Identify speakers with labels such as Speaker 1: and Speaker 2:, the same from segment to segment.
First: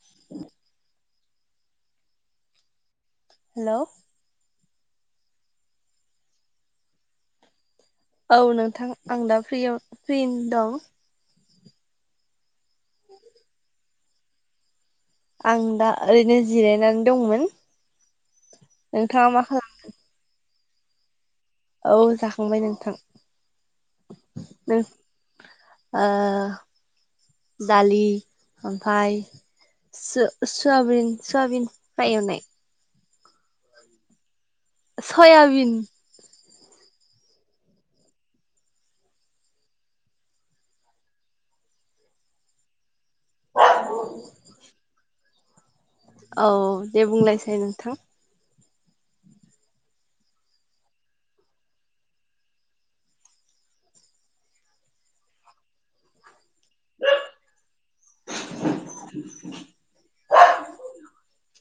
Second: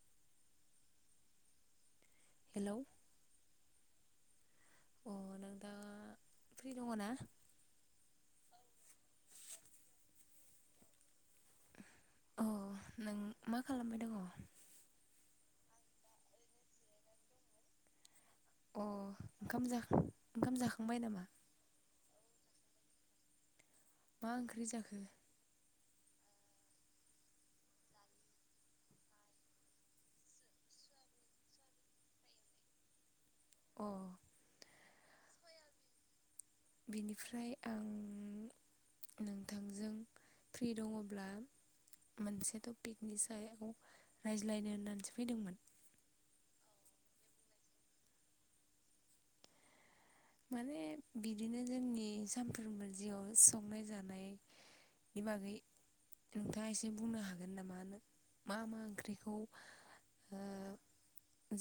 Speaker 1: [inaudible]
Speaker 2: Hello
Speaker 1: hello
Speaker 2: अ नोंथां free दङ' ना?
Speaker 1: औ नोंथां आं दा फ्रियाव फ्रि दं।
Speaker 2: अ नों मा खालामबाय दङ'?
Speaker 1: आं दा ओरैनो जिरायनानै दंमोन।
Speaker 2: अ
Speaker 1: नोंथाङा मा
Speaker 2: ओंखाम जा ओंखाम जा बाय नामा?
Speaker 1: खालाम औ जाखांबाय नोंथां।
Speaker 2: मा ओंख्रि
Speaker 1: नों
Speaker 2: जाखो?
Speaker 1: ओ दालि ओमफ्राय सो सुयाबिन सुयाबिन फ्राय एवनाय।
Speaker 2: अ
Speaker 1: सयाबिन
Speaker 2: बेनिफ्राय आं नोंथांजों फ्रि दङ'ब्ला मोनसे तपि पिकनि सायाव रायज्लायनो होननानैसो फैदोंमोन।
Speaker 1: औ दे बुंलायसाय नोंथां।
Speaker 2: माने बिदिनो जोंनि सानफ्रोमबो जिउआव संनाय जानायनि बागै नोंथाङा एसे बुंनो हागोन नामा मा मा ओंख्रिखौ ओ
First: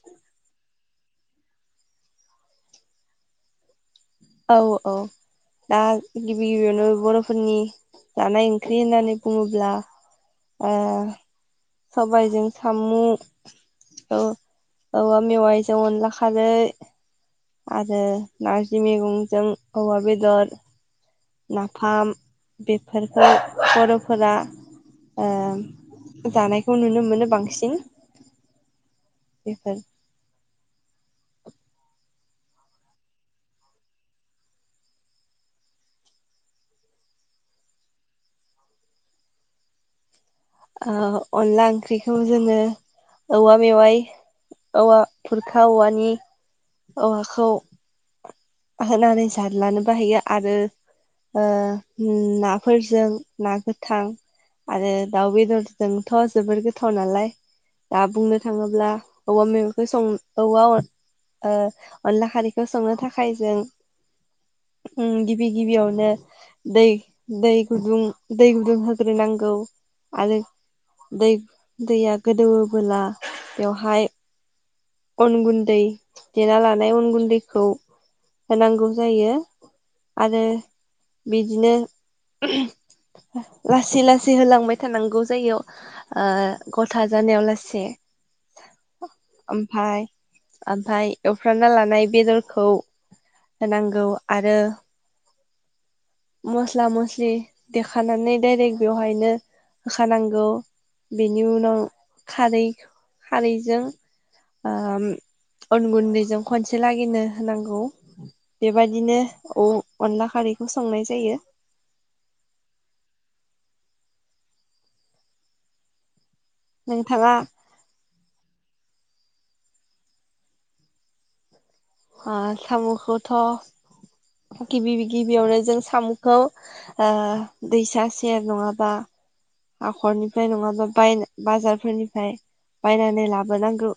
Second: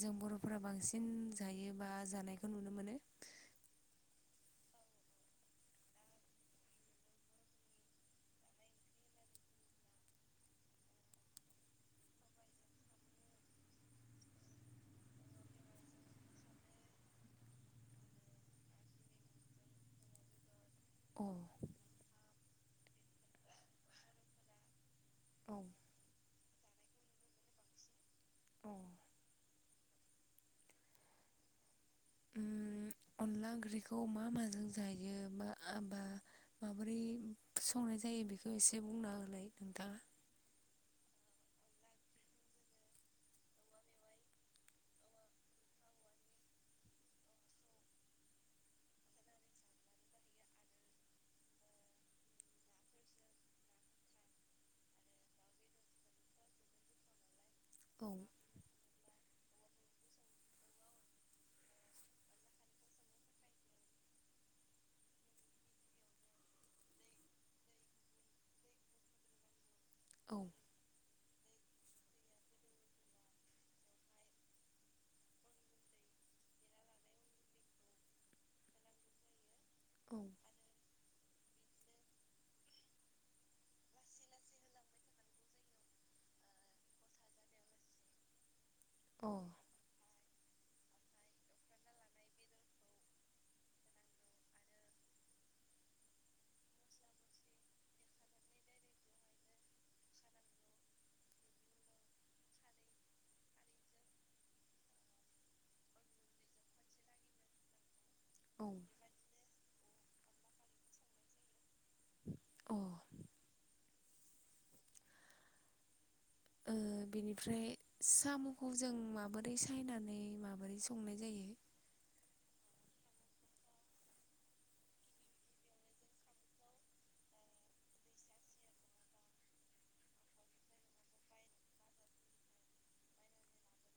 Speaker 2: जों बर'फोरा बांसिन जायो बा जानायखौ नुनो मोनो?
Speaker 1: औ औ दा गिबि गिबियावनो बर'फोरनि जानाय ओंख्रि होननानै बुङोब्ला ओ सबायजों सामु, औ औवा मेवाइजों अनला खारै, आरो नारजि मेगंजों औवा बेदर।
Speaker 2: अ
Speaker 1: नाफाम बेफोरखौ बर'फोरा ओ
Speaker 2: औ
Speaker 1: जानायखौ नुनो मोनो बांसिन।
Speaker 2: अ
Speaker 1: बेफोर
Speaker 2: उम अनला ओंख्रिखौ मा माजों जायो बा माबोरै संनाय जायो बेखौ एसे बुंना होलाय नोंथाङा।
Speaker 1: ओ अनला ओंख्रिखौ जोङो औवा मेवाइ औवा खुरखा औवानि औवाखौ होनानै जादलानोबो हायो आरो ओ उम नाफोरजों ना गोथां आरो दाउ बेदरजोंथ' जोबोर गोथाव नालाय। दा
Speaker 2: औ
Speaker 1: बुंनो थाङोब्ला औवा मैगंखौ सं औवा ओ अनला खारैखौ संनो थाखाय खाय जों गिबि गिबियावनो दै दै गुदुं दै गुदुं होग्रोनांगौ।
Speaker 2: औ
Speaker 1: आरो दै दैया गोदौवोबोला बेवहाय अन गुन्दै देना लानाय अन गुन्दैखौ होनांगौ जायो।
Speaker 2: औ
Speaker 1: आरो बिदिनो लासै लासै होलांबाय थानांगौ जायो ओ गथा जानायाव लासे।
Speaker 2: अ
Speaker 1: ओमफाय ओमफाय एवफ्रानना लानाय बेदरखौ होनांगौ आरो मस्ला मस्लि देखानानै डायरेक्ट बेवहायनो होखानांगौ बेनि उनाव खारै खारैजों ओ अन गुन्दैजों खनसे लागैनो होनांगौ। बेबायदिनो औ- अनला खारैखौ संनाय जायो।
Speaker 2: अ ओ
Speaker 1: नोंथाङा
Speaker 2: बिनिफ्राय सामखौ जों माबोरै सायनानै माबोरै संनाय जायो?
Speaker 1: ओ सामखौथ गिबि गिबियावनो जों सामखौ ओ दैसा सेर नङाबा हाखरनिफ्राय नङाबा बाय बाजारफोरनिफ्राय बायनानै लाबोनांगौ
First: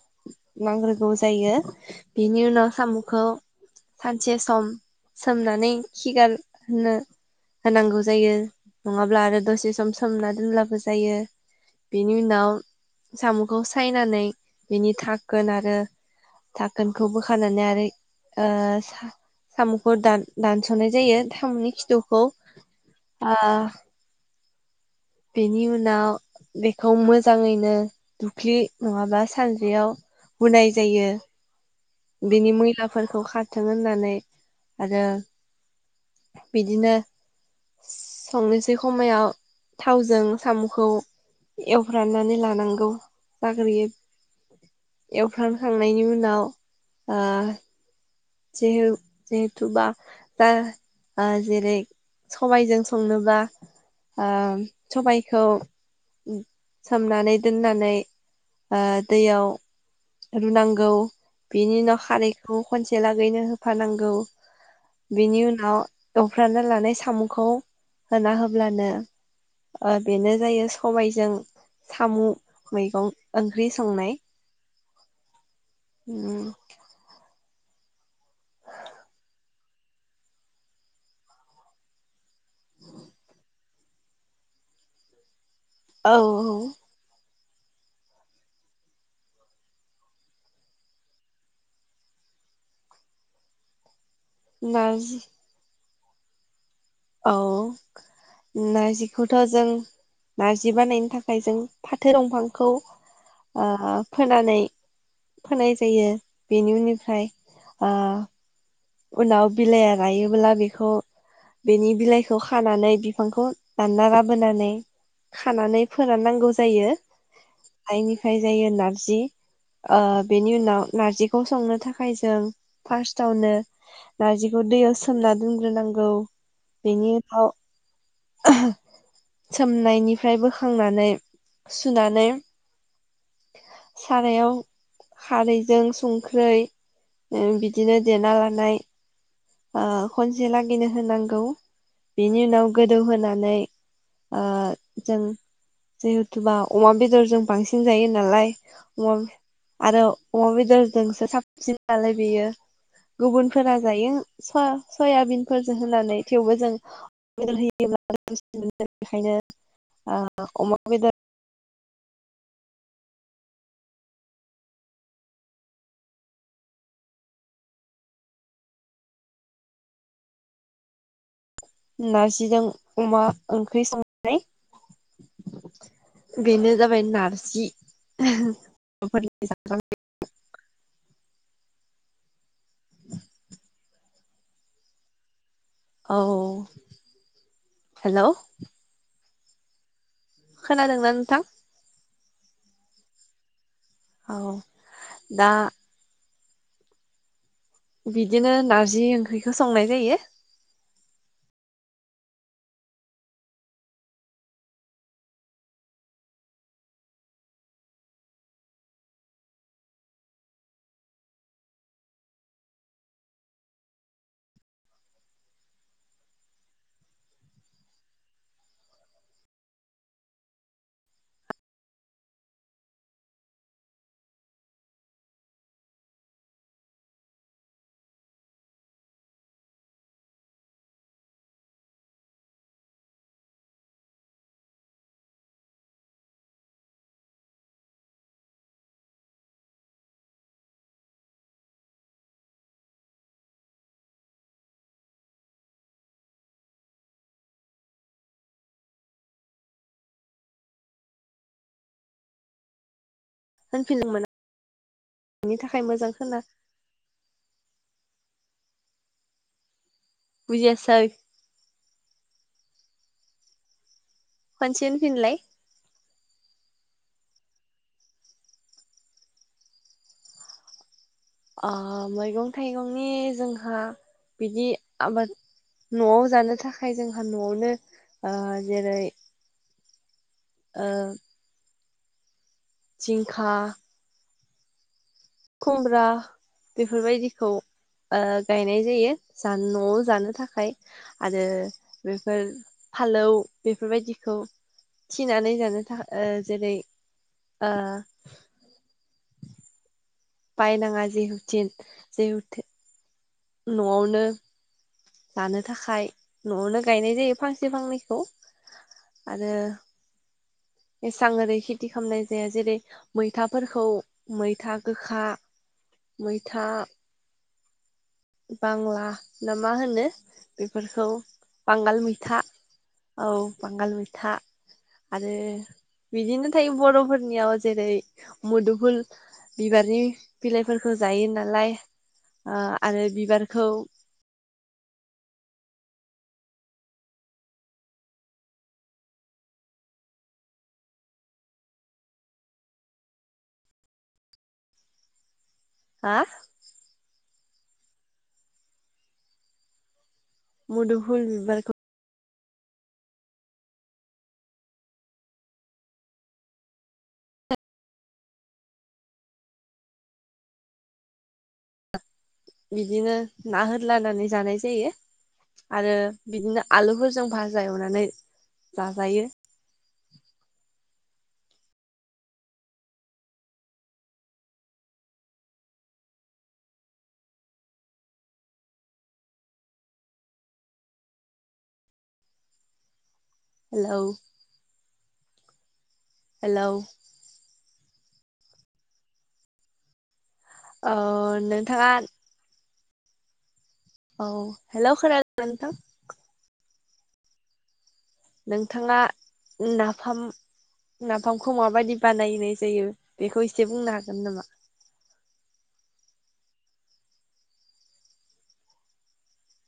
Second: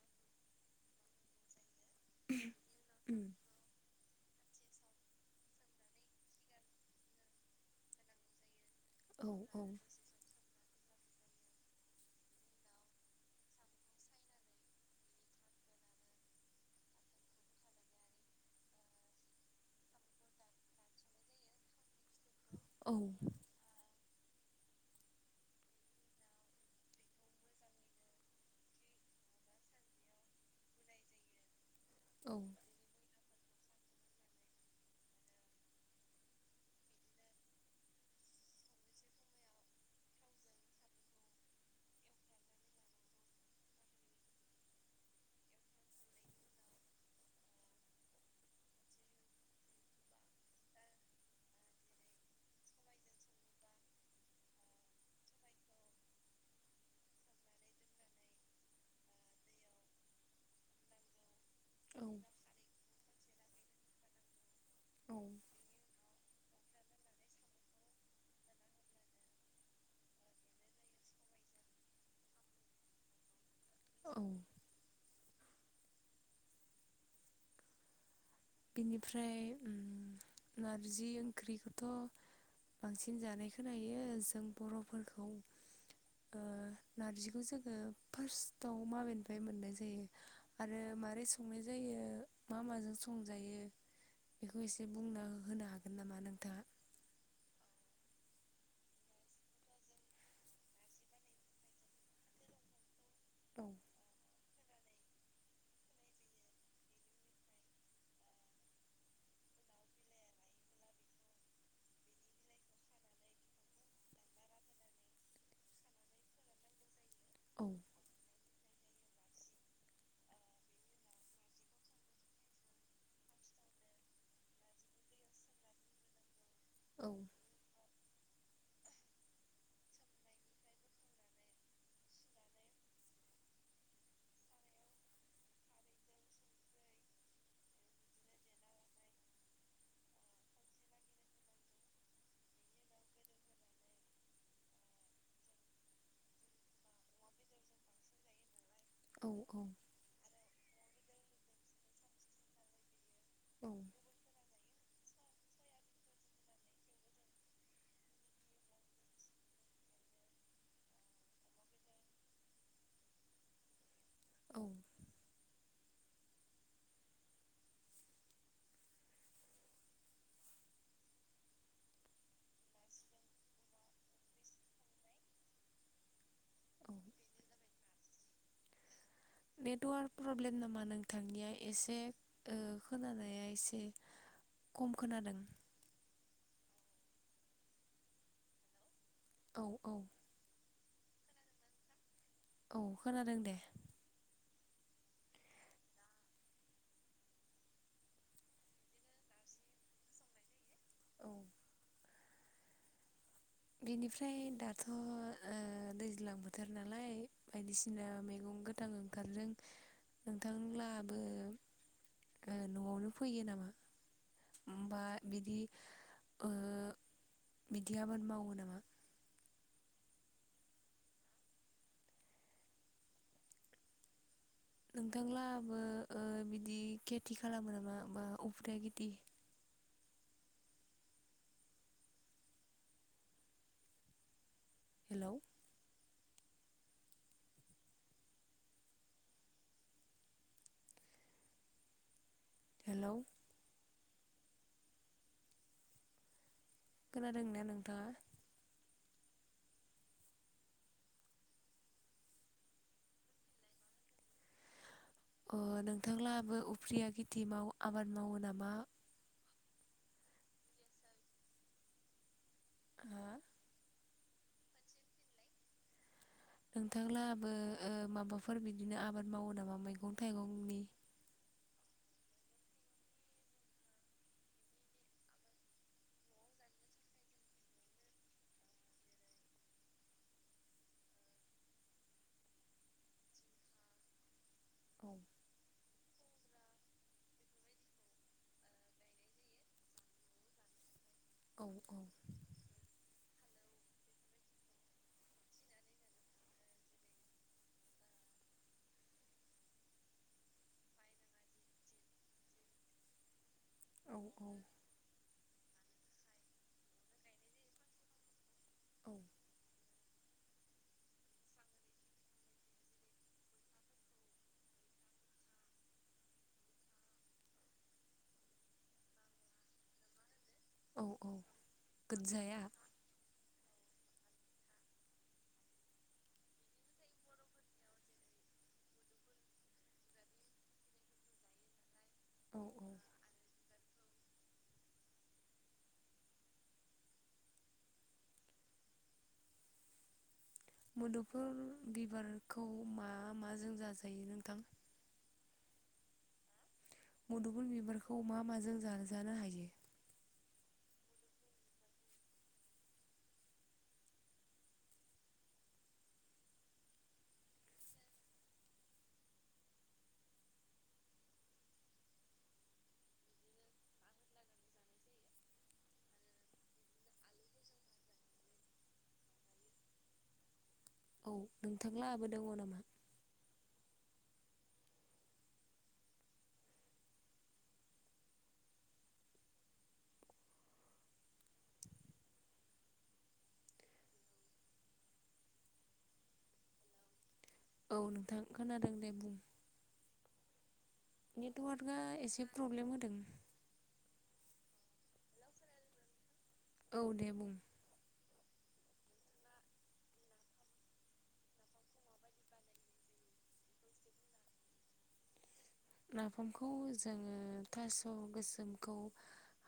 Speaker 1: नांग्रोगौ जायो बेनि उनाव सामुखौ
Speaker 2: उम
Speaker 1: सानसे सम सोमनानै खिगार होनो होनांगौ जायो। नङाब्ला
Speaker 2: औ
Speaker 1: आरो दसे सम सोमना दोनब्लाबो जायो बेनि उनाव सामखौ सायनानै बिनि धाकोन आरो धाकोनखौ बोखानानै आरो ओ सामखौ दान दानसनाय जायो सामनि खिथुखौ।
Speaker 2: औ
Speaker 1: ओ बेनि उनाव बेखौ मोजाङैनो दुख्लि नङाब्ला सानद्रियाव हुनाय जायो।
Speaker 2: औ
Speaker 1: बिनि मैलाफोरखौ खा रथों होननानै आरो बिदिनो संनोसै खमायाव थावजों सामखौ एवफ्रामनानै लानांगौ जाग्रोयो एवफ्रामखांनायनि उनाव जिहे जिहेथुबा बा जेरै सबायजों संनोबा ओ सबायखौ सोमनानै दोननानै ओ दैयाव रुनांगौ बिनि उनाव
Speaker 2: औ
Speaker 1: खारैखौ खनसे लागैनो होखानांगौ।
Speaker 2: औ
Speaker 1: बिनि उनाव एवफ्रामना लानाय सामखौ होना होब्लानो बेनो जायो सबायजों सामु मैगं। ओंख्रि संनाय।
Speaker 2: औ
Speaker 1: उम।
Speaker 2: बिनिफ्राय नारजि ओंख्रिखौथ' बांसिन जानाय खोनायो जों बर'फोरखौ।
Speaker 1: औ औ।
Speaker 2: बेखौ जोङो फार्स्टआव माबेनिफ्राय मोननाय जायो आरो मारै संनाय जायो मा माजों संजायो बेखौ एसे
Speaker 1: नारजि
Speaker 2: बुंना होनो हा गोन नामा नोंथाङा?
Speaker 1: औ नारजिखौथ' जों नारजि बानायनो थाखाय जों फाथो दंफांखौ
Speaker 2: औ
Speaker 1: आ फोनानै फोनाय जायो बेनि उननिफ्राय आ उनाव बिलाइआ गायोब्ला बेखौ बेनि बिलाइखौ खानानै बिफांखौ दानना लाबोनानै खानानै फोराननांगौ जायो।
Speaker 2: औ
Speaker 1: आइनिफ्राय जायो नारजि ओ बेनि उनाव नारजिखौ संनो थाखाय जों फार्स्टआवनो नारजिखौ दैयाव सोमना दोनग्रोनांगौ
Speaker 2: औ
Speaker 1: बेनि हाव [unintelligible] सोमनायनिफ्राय बोखांनानै सुनानै सारायाव खारैजों संख्रै ओं बिदिनो देना लानाय आ खनसे लागिनो होनांगौ बेनि उनाव गोदौहोनानै आ जों जिहेथुबा अमा बेदरजों बांसिन जायो नालाय अमा
Speaker 2: औ औ
Speaker 1: आरो अमा बेदर जोंसो साबसिन नालाय बेयो
Speaker 2: औ
Speaker 1: गुबुनफोरा जायो। सया सयाबिनफोरजो होनानै थेवबो जों [inaudible] बेहायनो आ अमा बेदर नारजिजों अमा ओंख्रि संनाय बेनो
Speaker 2: औ
Speaker 1: जाबाय नारजि फोरनि जाग्रा
Speaker 2: नेटवार्क प्रब्लेम नामा नोंथांनिया एसे? ओ खोनानाया एसे खम खोनादों।
Speaker 1: औ हेलौ।
Speaker 2: औ औ।
Speaker 1: खोनादोंना नोंथां?
Speaker 2: औ खोनादों दे।
Speaker 1: औ दा। बिदिनो नारजि ओंख्रिखौ संनाय जायो।
Speaker 2: औ बेनिफ्राय दाथ' ओ दैज्लां बोथोर नालाय, बायदिसिना मैगं गोथां ओंखारों। नोंथांलाहाबो ओ न'आवनो फोयो नामा? ओमफाय बिदि ओ बिदि आबाद मावो। नामा नोंथांलाबो ओ बिदि खेथि खालामो नामा? ओमफा उफ्रिया गिदि। हेलौ। हेलौ। खोनादों ना नोंथाङा?
Speaker 1: होनफिनलंमोना।
Speaker 2: अ नोंथांलाहाबो उफ्रिया खेथि माव आबाद मावो नामा?
Speaker 1: बुजियासै।
Speaker 2: आ।
Speaker 1: खनसे होनफिनलाय।
Speaker 2: नोंथांलाहाबो ओ माबाफोर बिदिनो आबाद मावो नामा मैगं थाइगंनि?
Speaker 1: अ मैगं थाइगंनि जोंहा बिदि आबाद न'आव जानो थाखाय जोंहा न'आवनो आ जेरै ओ। जिंखा
Speaker 2: औ
Speaker 1: खुमब्रा बेफोरबायदिखौ ओ गायनाय जायो जा न न'आव जानो थाखाय। आरो
Speaker 2: औ औ
Speaker 1: बेफोर फालौ बेफोर बायदिखौ थिनानै जानो थाखाय ओ जेरै ओ। बायनाङा जिेहुथिन जेहु
Speaker 2: औ
Speaker 1: न'आवनो। जानो थाखाय न'आवनो गायनाय जायो फांसे फांनैखौ।
Speaker 2: औ
Speaker 1: आरो एसां ओरै खेथि खालामनाय जाया जेरै मैथाफोरखौ मैथा गोखा मैथा। बांला ना मा होनो? बेफोरखौ
Speaker 2: औ औ
Speaker 1: बांगाल मैथा।
Speaker 2: गोदजाया
Speaker 1: औ बांगाल मैथा, आरो बिदिनो थायो बर'फोरनियाव जेरै मुदुफुल बिबारनि बिलाइफोरखौ जायो नालाय।
Speaker 2: औ औ
Speaker 1: आरो बिबारखौ
Speaker 2: मोदुफुल बिबारखौ मा माजों जा जायो नोंथां?
Speaker 1: हा?
Speaker 2: मुदुफुल बिबारखौ मा माजों जा जानो हायो?
Speaker 1: मुदुफुल बिबारखौ। बिदिनो ना होलनानै जानाय जायो, आरो बिदिनो आलुफोरजों भाजा एवनानै जाजायो।
Speaker 2: औ नोंथांला आबो दङ नामा?
Speaker 1: हेल'। हेल'।
Speaker 2: औ नोंथां खोनादों दे बुं
Speaker 1: औ नोंथाङा
Speaker 2: नेटवर्का एसे प्रब्लेम [inaudible]
Speaker 1: औ हेल' खोना नोंथां।
Speaker 2: औ दे बुं।
Speaker 1: नोंथाङा नाफाम नाफामखौ माबायदि बानायनाय जायो बेखौ इसे बुंनो हागोन नामा।
Speaker 2: नाफामखौ जोङो थास' गोसोमखौ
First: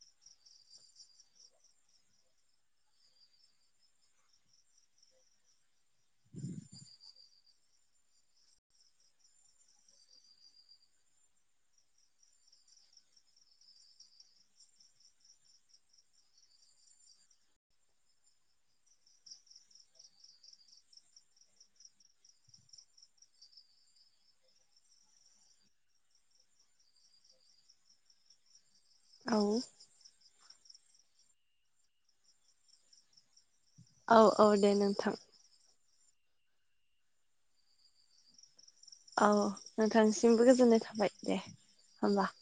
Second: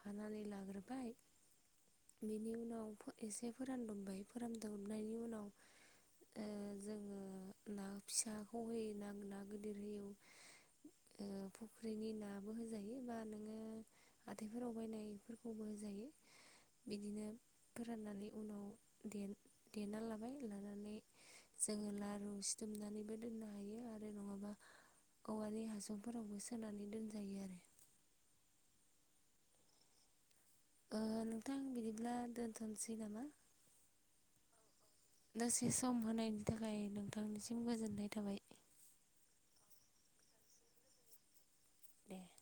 Speaker 2: हानानै लाग्रोबाय बेनि उनाव एसे फोरानदुमबाय फोरानदुमनायनि उनाव ओ जोङो ना फिसाखौ होय ना ना गिदिर होयो फुख्रिनि नाबो होजायो बा नोङो हाथायफोराव बायनायफोरखौबो होजायो बिदिनो फोराननानै उनाव देना लाबाय लानानै जोङो लारु सिथुमनानैबो दोननो हायो आरो नङाबा औवानि हासुं बिजौफोरावबो सोनानै दोनजायो आरो।
Speaker 1: औ।
Speaker 2: ओ नोंथां बिदिब्ला दोनथ'नोसै नामा।
Speaker 1: औ औ दे नों
Speaker 2: दसे सम। सम होनायनि थाखाय नोंथांनिसिम गोजोन्नाय थाबाय।
Speaker 1: औ नोंथांसिमबो गोजोननाय थाबाय दे।
Speaker 2: दे।
Speaker 1: होमबा। [inaudible]